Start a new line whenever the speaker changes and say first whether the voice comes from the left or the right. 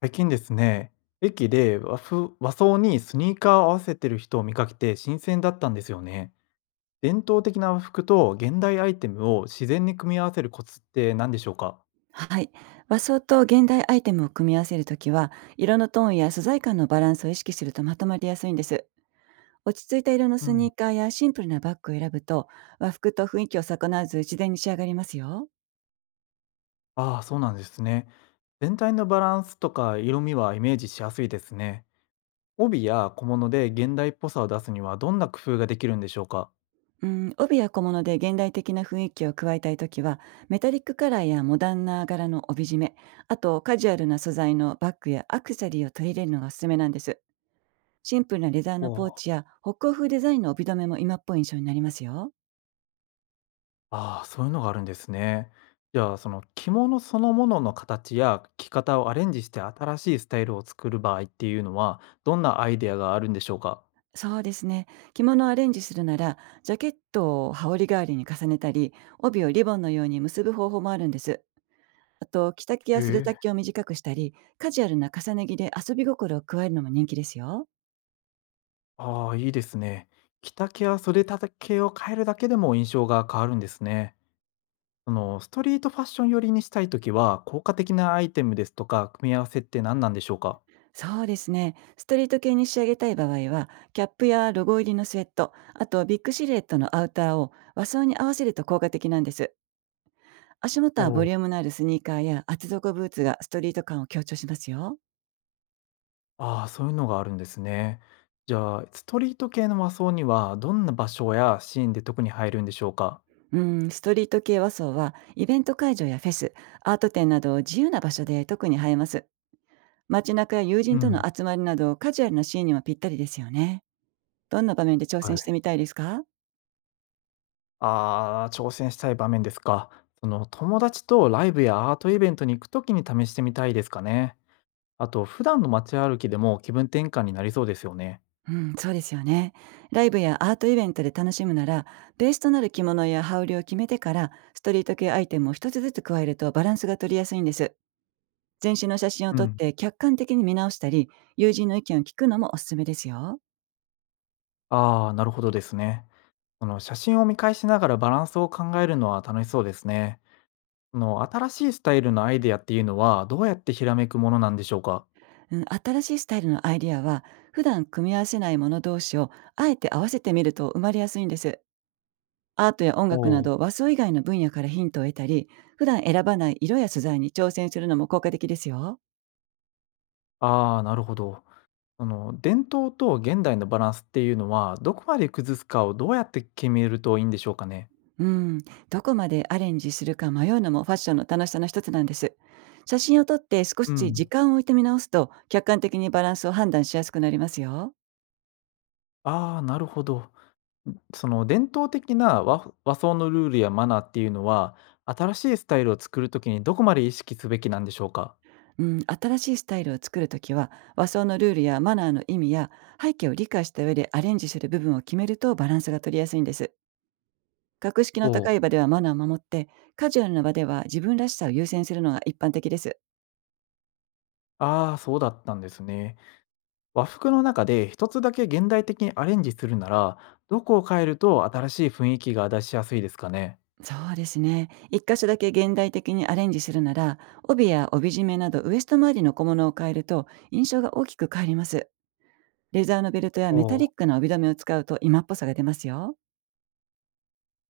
left: 最近ですね、駅で和風和装にスニーカーを合わせてる人を見かけて新鮮だったんですよね。伝統的な和服と現代アイテムを自然に組み合わせるコツって何でしょうか。
right: はい。和装と現代アイテムを組み合わせるときは、色のトーンや素材感のバランスを意識するとまとまりやすいんです。落ち着いた色の
left: う
right: ス
left: ん。
right: ニーカーやシンプルなバッグを選ぶと、和服と雰囲気を損なわず自然に仕上がりますよ。
left: ああ、そうなんですね。全体のバランスとか色味はイメージしやすいですね。帯や小物で現代っぽさを出すにはどんな工夫ができるんでしょうか。
right: うん、帯や小物で現代的な雰囲気を加えたいときは、メタリックカラーやモダンな柄の帯締め、あとカジュアルな素材のバッグやアクセサリーを取り入れるのがおすすめなんです。シンプルなレザー
left: お
right: のポー
left: お。
right: チや北欧風デザインの帯留めも今っぽい印象になりますよ。
left: ああ、そういうのがあるんですね。じゃあ、その着物そのものの形や着方をアレンジして新しいスタイルを作る場合っていうのは、どんなアイデアがあるんでしょうか？
right: そうですね。着物をアレンジするなら、ジャケットを羽織代わりに重ねたり、帯をリボンのように結ぶ方法もあるんです。あと、着丈
left: え
right: や袖丈を
left: え。
right: 短くしたり、カジュアルな重ね着で遊び心を加えるのも人気ですよ。
left: ああ、いいですね。着丈や袖丈を変えるだけでも印象が変わるんですね。そのストリートファッション寄りにしたいときは、効果的なアイテムですとか、組み合わせって何なんでしょうか？
right: そうですね。ストリート系に仕上げたい場合は、キャップやロゴ入りのスウェット、あとビッグシルエットのアウターを和装に合わせると効果的なんです。足元
left: お
right: はボリ
left: お。
right: ュームのあるスニーカーや厚底ブーツがストリート感を強調しますよ。
left: ああ、そういうのがあるんですね。じゃあ、ストリート系の和装にはどんな場所やシーンで特に入るんでしょうか？
right: うん、ストリート系和装はイベント会場やフェス、アート展など自由な場所で特に映えます。街中や友
left: う
right: 人と
left: ん、
right: の集まりなどカジュアルなシーンにはぴったりですよね。どんな場面で挑
left: は
right: 戦
left: い。
right: してみたいですか？
left: ああ、挑戦したい場面ですか。その友達とライブやアートイベントに行くときに試してみたいですかね。あと、普段の街歩きでも気分転換になりそうですよね。
right: うん、そうですよね。ライブやアートイベントで楽しむなら、ベースとなる着物や羽織を決めてから、ストリート系アイテムを一つずつ加えるとバランスが取りやすいんです。全身の写真を
left: う
right: 撮っ
left: ん。
right: て客観的に見直したり、友人の意見を聞くのもおすすめですよ。
left: ああ、なるほどですね。その写真を見返しながらバランスを考えるのは楽しそうですね。その新しいスタイルのアイデアっていうのはどうやってひらめくものなんでしょうか。
right: うん、新しいスタイルのアイディアは、普段組み合わせないもの同士をあえて合わせてみると生まれやすいんです。アートや音
left: お
right: 楽な
left: お。
right: ど和装以外の分野からヒントを得たり、普段選ばない色や素材に挑戦するのも効果的ですよ。
left: ああ、なるほど。その伝統と現代のバランスっていうのはどこまで崩すかをどうやって決めるといいんでしょうかね。
right: うん、どこまでアレンジするか迷うのもファッションの楽しさの一つなんです。写真を撮って少
left: う
right: し時
left: ん。
right: 間を置いて見直すと客観的にバランスを判断しやすくなりますよ。
left: ああ、なるほど。その伝統的な和装のルールやマナーっていうのは、新しいスタイルを作るときにどこまで意識すべきなんでしょうか？
right: うん、新しいスタイルを作るときは、和装のルールやマナーの意味や背景を理解した上でアレンジする部分を決めるとバランスが取りやすいんです。格式の
left: お
right: 高い
left: う。
right: 場ではマナーを守って、カジュアルな場では自分らしさを優先するのが一般的です。
left: ああ、そうだったんですね。和服の中で一つだけ現代的にアレンジするなら、どこを変えると新しい雰囲気が出しやすいですかね？
right: そうですね、一箇所だけ現代的にアレンジするなら、帯や帯締めなどウエスト周りの小物を変えると印象が大きく変わります。レザーのベルトやメタ
left: おう。
right: リックな帯留めを使うと今っぽさが出ますよ。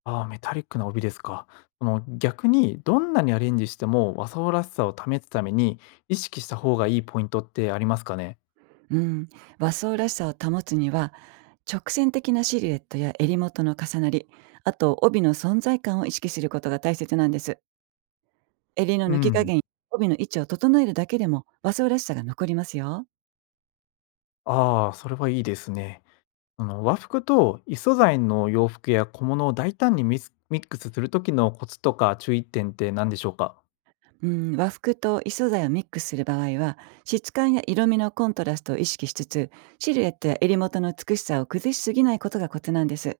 left: ああ、メタリックな帯ですか。その逆にどんなにアレンジしても和装らしさを保つために意識した方がいいポイントってありますかね？
right: うん、和装らしさを保つには、直線的なシルエットや襟元の重なり、あと帯の存在感を意識することが大切なんです。襟の
left: う
right: 抜き加
left: ん。
right: 減、帯の位置を整えるだけでも和装らしさが残りますよ。
left: ああ、それはいいですね。あの和服と異素材の洋服や小物を大胆にミスミックスするときのコツとか注意点って何でしょうか？
right: うん、和服と異素材をミックスする場合は、質感や色味のコントラストを意識しつつ、シルエットや襟元の美しさを崩しすぎないことがコツなんです。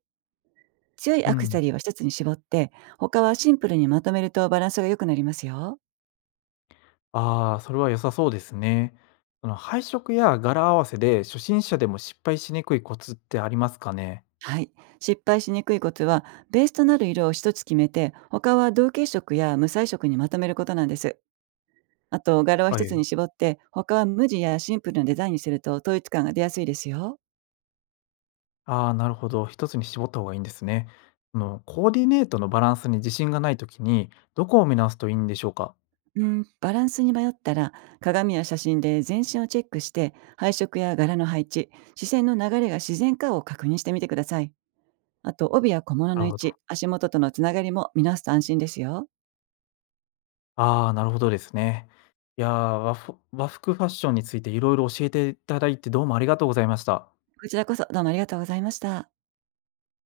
right: 強い
left: う
right: アクセ
left: ん。
right: サリーは一つに絞って、他はシンプルにまとめるとバランスが良くなりますよ。
left: ああ、それは良さそうですね。その配色や柄合わせで初心者でも失敗しにくいコツってありますかね？
right: はい。失敗しにくいコツは、ベースとなる色を一つ決めて、他は同系色や無彩色にまとめることなんです。あと、柄は
left: は
right: 一つ
left: い。
right: に絞って、他は無地やシンプルなデザインにすると統一感が出やすいですよ。
left: ああ、なるほど。一つに絞った方がいいんですね。そのコーディネートのバランスに自信がないときに、どこを見直すといいんでしょうか？
right: うん、バランスに迷ったら、鏡や写真で全身をチェックして、配色や柄の配置、視線の流れが自然かを確認してみてください。あと、帯や小物
left: な
right: の
left: る
right: 位
left: ほど。
right: 置、足元とのつながりも見直すと安心ですよ。
left: ああ、なるほどですね。いや、和服ファッションについていろいろ教えていただいて、どうもありがとうございました。
right: こちらこそどうもありがとうございました。